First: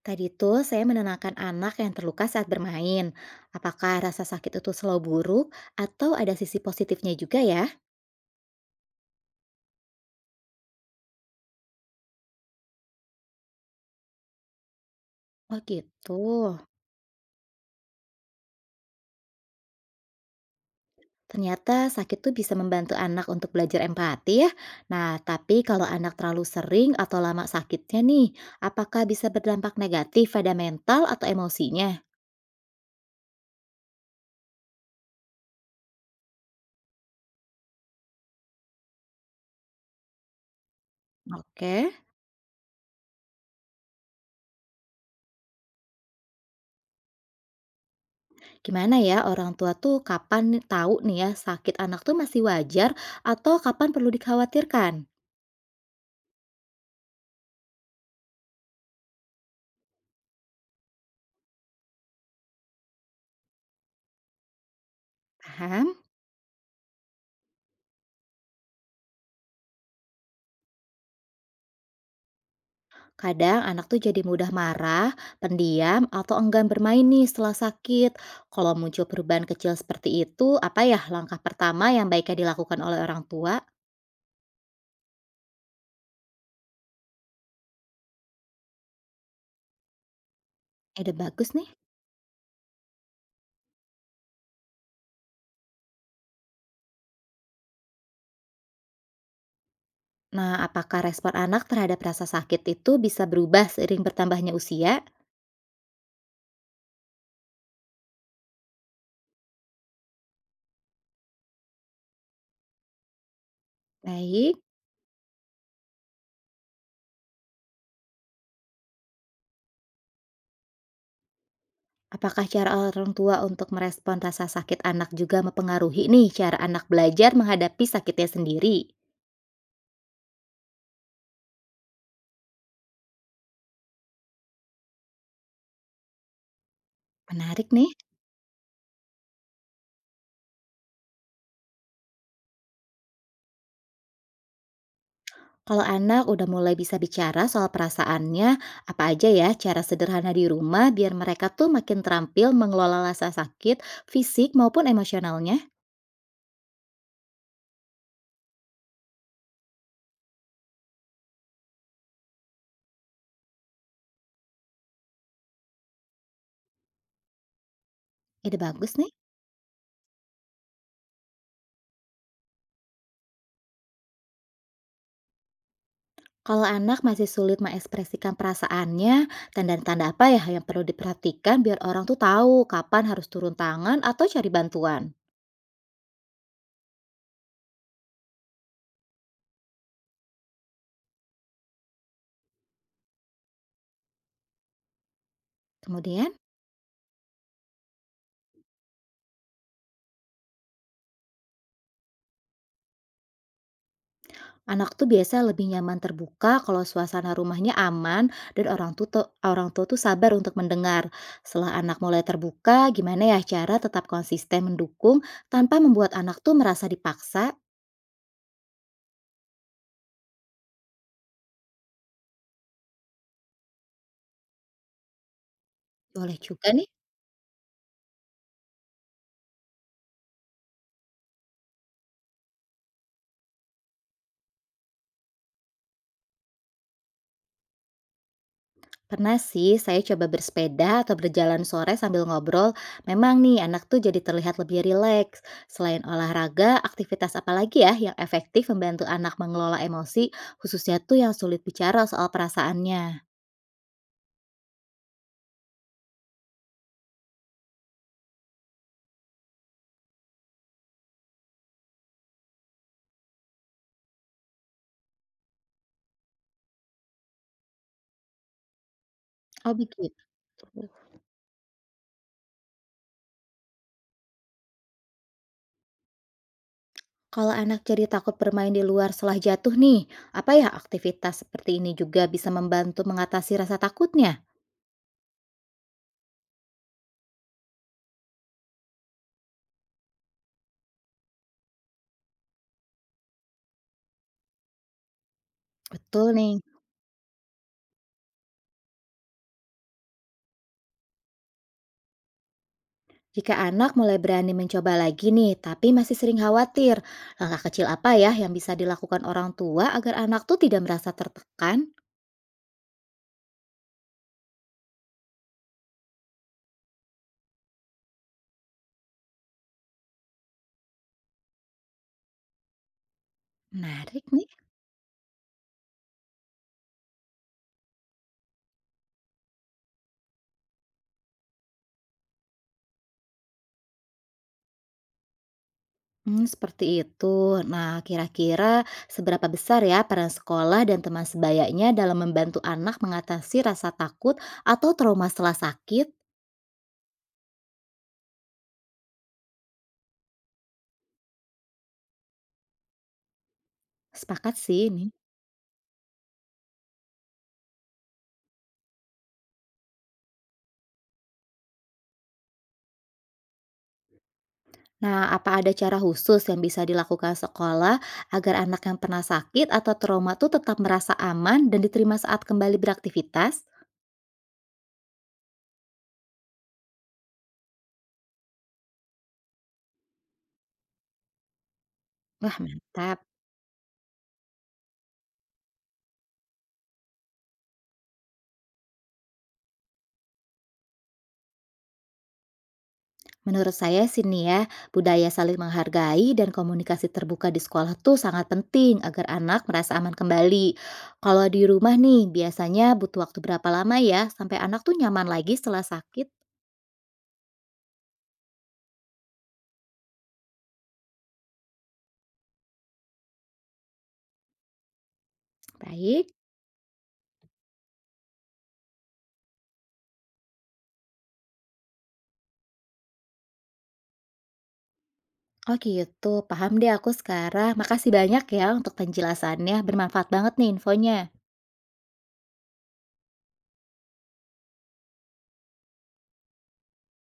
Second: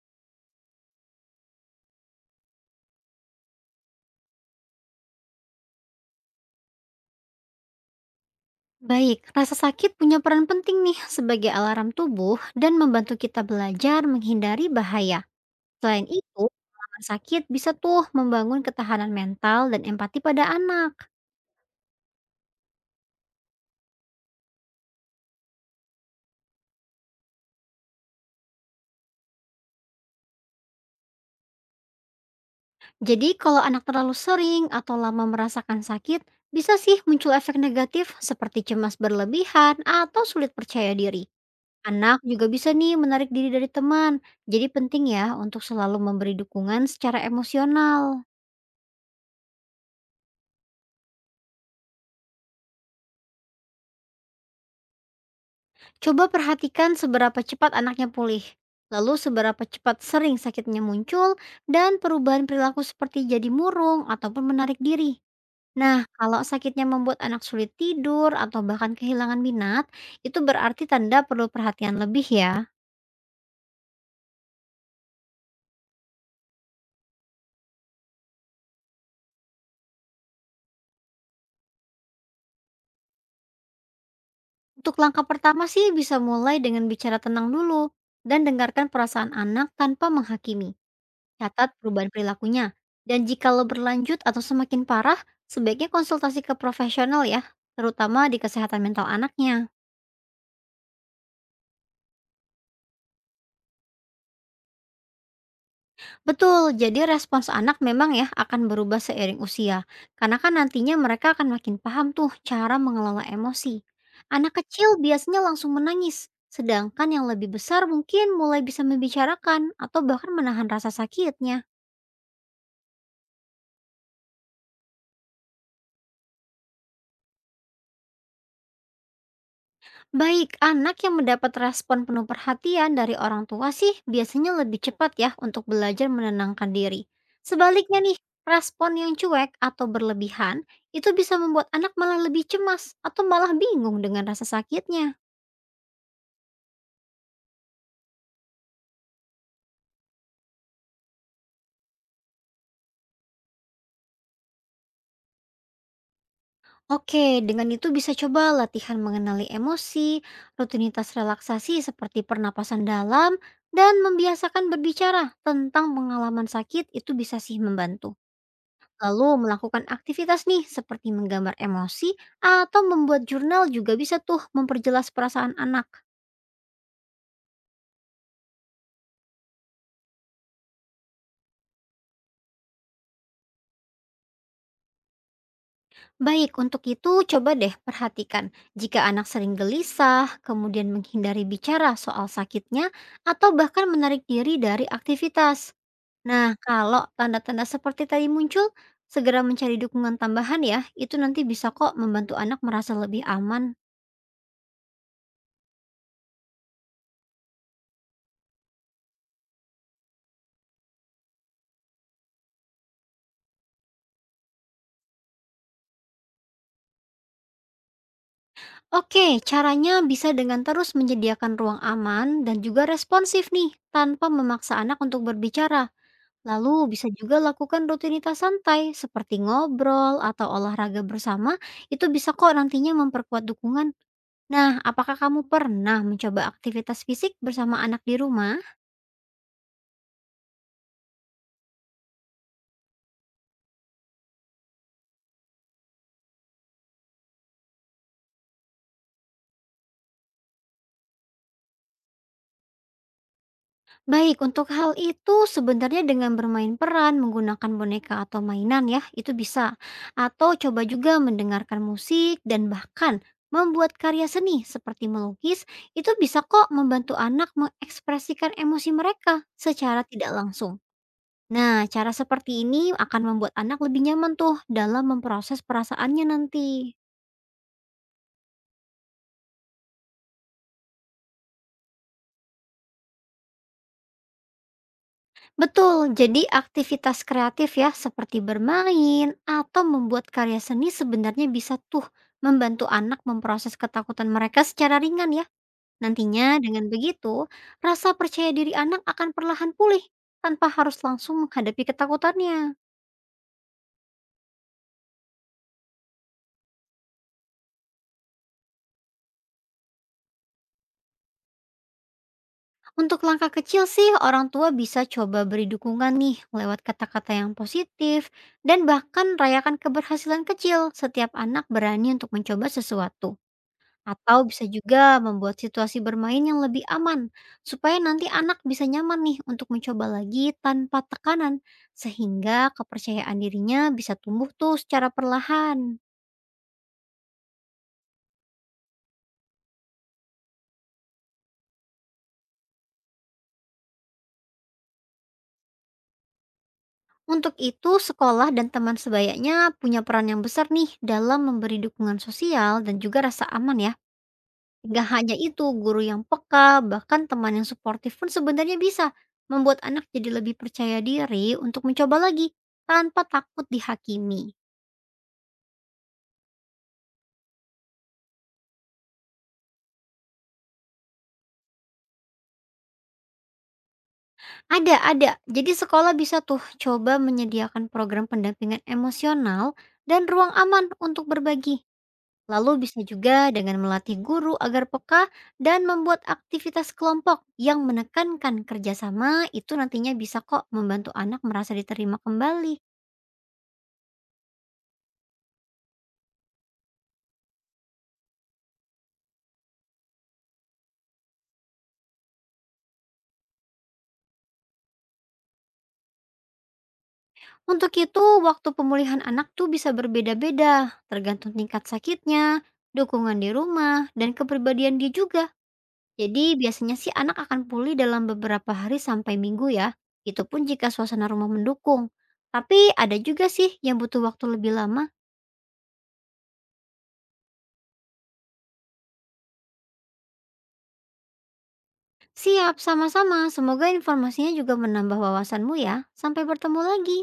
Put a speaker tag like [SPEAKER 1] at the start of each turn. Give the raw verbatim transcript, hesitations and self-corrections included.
[SPEAKER 1] Tadi tuh saya menenangkan anak yang terluka saat bermain. Apakah rasa sakit itu selalu buruk atau ada sisi positifnya juga ya?
[SPEAKER 2] Baik, rasa sakit punya peran penting nih sebagai alarm tubuh dan membantu kita belajar menghindari bahaya.
[SPEAKER 1] Oh
[SPEAKER 2] Selain
[SPEAKER 1] gitu.
[SPEAKER 2] itu, pengalaman sakit bisa tuh membangun ketahanan mental dan empati pada anak.
[SPEAKER 1] Ternyata sakit tuh bisa membantu anak untuk belajar empati ya. Nah, tapi kalau anak terlalu sering atau lama sakitnya nih, apakah bisa berdampak negatif pada mental atau emosinya?
[SPEAKER 2] Jadi kalau anak terlalu sering atau lama merasakan sakit, bisa sih muncul efek negatif seperti cemas berlebihan atau sulit percaya diri.
[SPEAKER 1] Oke,
[SPEAKER 2] Anak juga bisa nih menarik diri dari teman. Jadi penting ya untuk selalu memberi dukungan secara emosional.
[SPEAKER 1] gimana ya orang tua tuh kapan tahu nih ya sakit anak tuh masih wajar atau kapan perlu dikhawatirkan?
[SPEAKER 2] Coba perhatikan seberapa cepat anaknya pulih, lalu seberapa cepat sering sakitnya muncul, dan perubahan perilaku seperti jadi murung ataupun menarik diri. Nah,
[SPEAKER 1] Paham?
[SPEAKER 2] kalau sakitnya membuat anak sulit tidur atau bahkan kehilangan minat, itu berarti tanda perlu perhatian lebih ya.
[SPEAKER 1] Kadang anak tuh jadi mudah marah, pendiam, atau enggan bermain nih setelah sakit. Kalau muncul perubahan kecil seperti itu, apa ya langkah pertama yang baiknya dilakukan oleh orang tua?
[SPEAKER 2] Untuk langkah pertama sih bisa mulai dengan bicara tenang dulu dan dengarkan perasaan anak tanpa menghakimi.
[SPEAKER 1] Ide bagus nih.
[SPEAKER 2] Catat perubahan perilakunya. Dan jika lo berlanjut atau semakin parah, sebaiknya konsultasi ke profesional ya, terutama di kesehatan mental anaknya.
[SPEAKER 1] Nah, apakah respon anak terhadap rasa sakit itu bisa berubah seiring bertambahnya usia?
[SPEAKER 2] Betul, jadi respons anak memang ya akan berubah seiring usia. Karena kan nantinya mereka akan makin paham tuh cara mengelola emosi. Anak
[SPEAKER 1] Baik.
[SPEAKER 2] kecil biasanya langsung menangis, sedangkan yang lebih besar mungkin mulai bisa membicarakan atau bahkan menahan rasa sakitnya.
[SPEAKER 1] Apakah cara orang tua untuk merespon rasa sakit anak juga mempengaruhi nih cara anak belajar menghadapi sakitnya sendiri?
[SPEAKER 2] Baik, anak yang mendapat respon penuh perhatian dari orang tua sih biasanya lebih cepat ya untuk belajar menenangkan diri.
[SPEAKER 1] Menarik nih.
[SPEAKER 2] Sebaliknya nih, respon yang cuek atau berlebihan itu bisa membuat anak malah lebih cemas atau malah bingung dengan rasa sakitnya.
[SPEAKER 1] Kalau anak udah mulai bisa bicara soal perasaannya, apa aja ya cara sederhana di rumah biar mereka tuh makin terampil mengelola rasa sakit, fisik maupun emosionalnya?
[SPEAKER 2] Oke, dengan itu bisa coba latihan mengenali emosi, rutinitas relaksasi seperti pernapasan dalam, dan membiasakan berbicara tentang pengalaman sakit itu bisa sih membantu.
[SPEAKER 1] Ide bagus nih.
[SPEAKER 2] Lalu melakukan aktivitas nih seperti menggambar emosi atau membuat jurnal juga bisa tuh memperjelas perasaan anak.
[SPEAKER 1] Kalau anak masih sulit mengekspresikan perasaannya, tanda-tanda apa ya yang perlu diperhatikan biar orang tuh tahu kapan harus turun tangan atau cari bantuan?
[SPEAKER 2] Baik, untuk itu coba deh perhatikan jika anak sering gelisah, kemudian menghindari bicara soal sakitnya, atau bahkan menarik diri dari aktivitas.
[SPEAKER 1] Kemudian?
[SPEAKER 2] Nah, kalau tanda-tanda seperti tadi muncul, segera mencari dukungan tambahan ya, itu nanti bisa kok membantu anak merasa lebih aman.
[SPEAKER 1] Anak tuh biasa lebih nyaman terbuka kalau suasana rumahnya aman dan orang tua tuh, orang tua tuh sabar untuk mendengar. Setelah anak mulai terbuka, gimana ya cara tetap konsisten mendukung tanpa membuat anak tuh merasa dipaksa?
[SPEAKER 2] Oke, caranya bisa dengan terus menyediakan ruang aman dan juga responsif nih, tanpa memaksa anak untuk berbicara.
[SPEAKER 1] Boleh juga nih.
[SPEAKER 2] Lalu bisa juga lakukan rutinitas santai seperti ngobrol atau olahraga bersama, itu bisa kok nantinya memperkuat dukungan. Nah, apakah kamu pernah mencoba aktivitas fisik bersama anak di rumah?
[SPEAKER 1] Pernah sih saya coba bersepeda atau berjalan sore sambil ngobrol. Memang nih anak tuh jadi terlihat lebih rileks. Selain olahraga, aktivitas apa lagi ya yang efektif membantu anak mengelola emosi, khususnya tuh yang sulit bicara soal perasaannya?
[SPEAKER 2] Baik, untuk hal itu sebenarnya dengan bermain peran, menggunakan boneka atau mainan ya, itu bisa. Atau coba juga mendengarkan musik dan bahkan membuat karya seni seperti melukis, itu bisa kok membantu anak mengekspresikan emosi mereka
[SPEAKER 1] Oh
[SPEAKER 2] secara
[SPEAKER 1] begitu.
[SPEAKER 2] tidak langsung. Nah, cara seperti ini akan membuat anak lebih nyaman tuh dalam memproses perasaannya nanti.
[SPEAKER 1] Kalau anak jadi takut bermain di luar setelah jatuh nih, apa ya aktivitas seperti ini juga bisa membantu mengatasi rasa takutnya?
[SPEAKER 2] Betul, jadi aktivitas kreatif ya seperti bermain atau membuat karya seni sebenarnya bisa tuh membantu anak memproses ketakutan mereka secara ringan ya.
[SPEAKER 1] Betul nih.
[SPEAKER 2] Nantinya dengan begitu, rasa percaya diri anak akan perlahan pulih tanpa harus langsung menghadapi ketakutannya.
[SPEAKER 1] Jika anak mulai berani mencoba lagi nih, tapi masih sering khawatir, langkah kecil apa ya yang bisa dilakukan orang tua agar anak tuh tidak merasa tertekan?
[SPEAKER 2] Untuk langkah kecil sih, orang tua bisa coba beri dukungan nih lewat kata-kata yang positif dan bahkan rayakan keberhasilan kecil setiap anak berani untuk mencoba sesuatu.
[SPEAKER 1] Menarik
[SPEAKER 2] Atau
[SPEAKER 1] nih.
[SPEAKER 2] bisa juga membuat situasi bermain yang lebih aman, supaya nanti anak bisa nyaman nih untuk mencoba lagi tanpa tekanan, sehingga kepercayaan dirinya bisa tumbuh tuh secara perlahan.
[SPEAKER 1] Hmm, seperti itu. Nah, kira-kira seberapa besar ya peran sekolah dan teman sebayanya dalam membantu anak mengatasi rasa takut atau trauma setelah sakit?
[SPEAKER 2] Untuk itu, sekolah dan teman sebayanya punya peran yang besar nih dalam memberi dukungan sosial dan juga rasa aman ya.
[SPEAKER 1] Sepakat sih ini.
[SPEAKER 2] Gak hanya itu, guru yang peka, bahkan teman yang suportif pun sebenarnya bisa membuat anak jadi lebih percaya diri untuk mencoba lagi tanpa takut dihakimi.
[SPEAKER 1] Nah, apa ada cara khusus yang bisa dilakukan sekolah agar anak yang pernah sakit atau trauma tuh tetap merasa aman dan diterima saat kembali beraktivitas?
[SPEAKER 2] Ada ada. Jadi sekolah bisa tuh coba menyediakan program pendampingan emosional dan ruang aman untuk berbagi.
[SPEAKER 1] Wah,
[SPEAKER 2] Lalu bisa
[SPEAKER 1] mantap.
[SPEAKER 2] juga dengan melatih guru agar peka dan membuat aktivitas kelompok yang menekankan kerjasama itu nantinya bisa kok membantu anak merasa diterima kembali.
[SPEAKER 1] Menurut saya sih nih ya, budaya saling menghargai dan komunikasi terbuka di sekolah tuh sangat penting agar anak merasa aman kembali. Kalau di rumah nih, biasanya butuh waktu berapa lama ya sampai anak tuh nyaman lagi setelah sakit?
[SPEAKER 2] Untuk itu, waktu pemulihan anak tuh bisa berbeda-beda, tergantung tingkat sakitnya, dukungan di rumah, dan kepribadian dia juga.
[SPEAKER 1] Baik.
[SPEAKER 2] Jadi biasanya sih anak akan pulih dalam beberapa hari sampai minggu ya, itu pun jika suasana rumah mendukung. Tapi ada juga sih yang butuh waktu lebih lama.
[SPEAKER 1] Oh gitu, paham deh aku sekarang. Makasih banyak ya untuk penjelasannya, bermanfaat banget nih infonya.
[SPEAKER 2] Siap, sama-sama. Semoga informasinya juga menambah wawasanmu ya. Sampai bertemu lagi.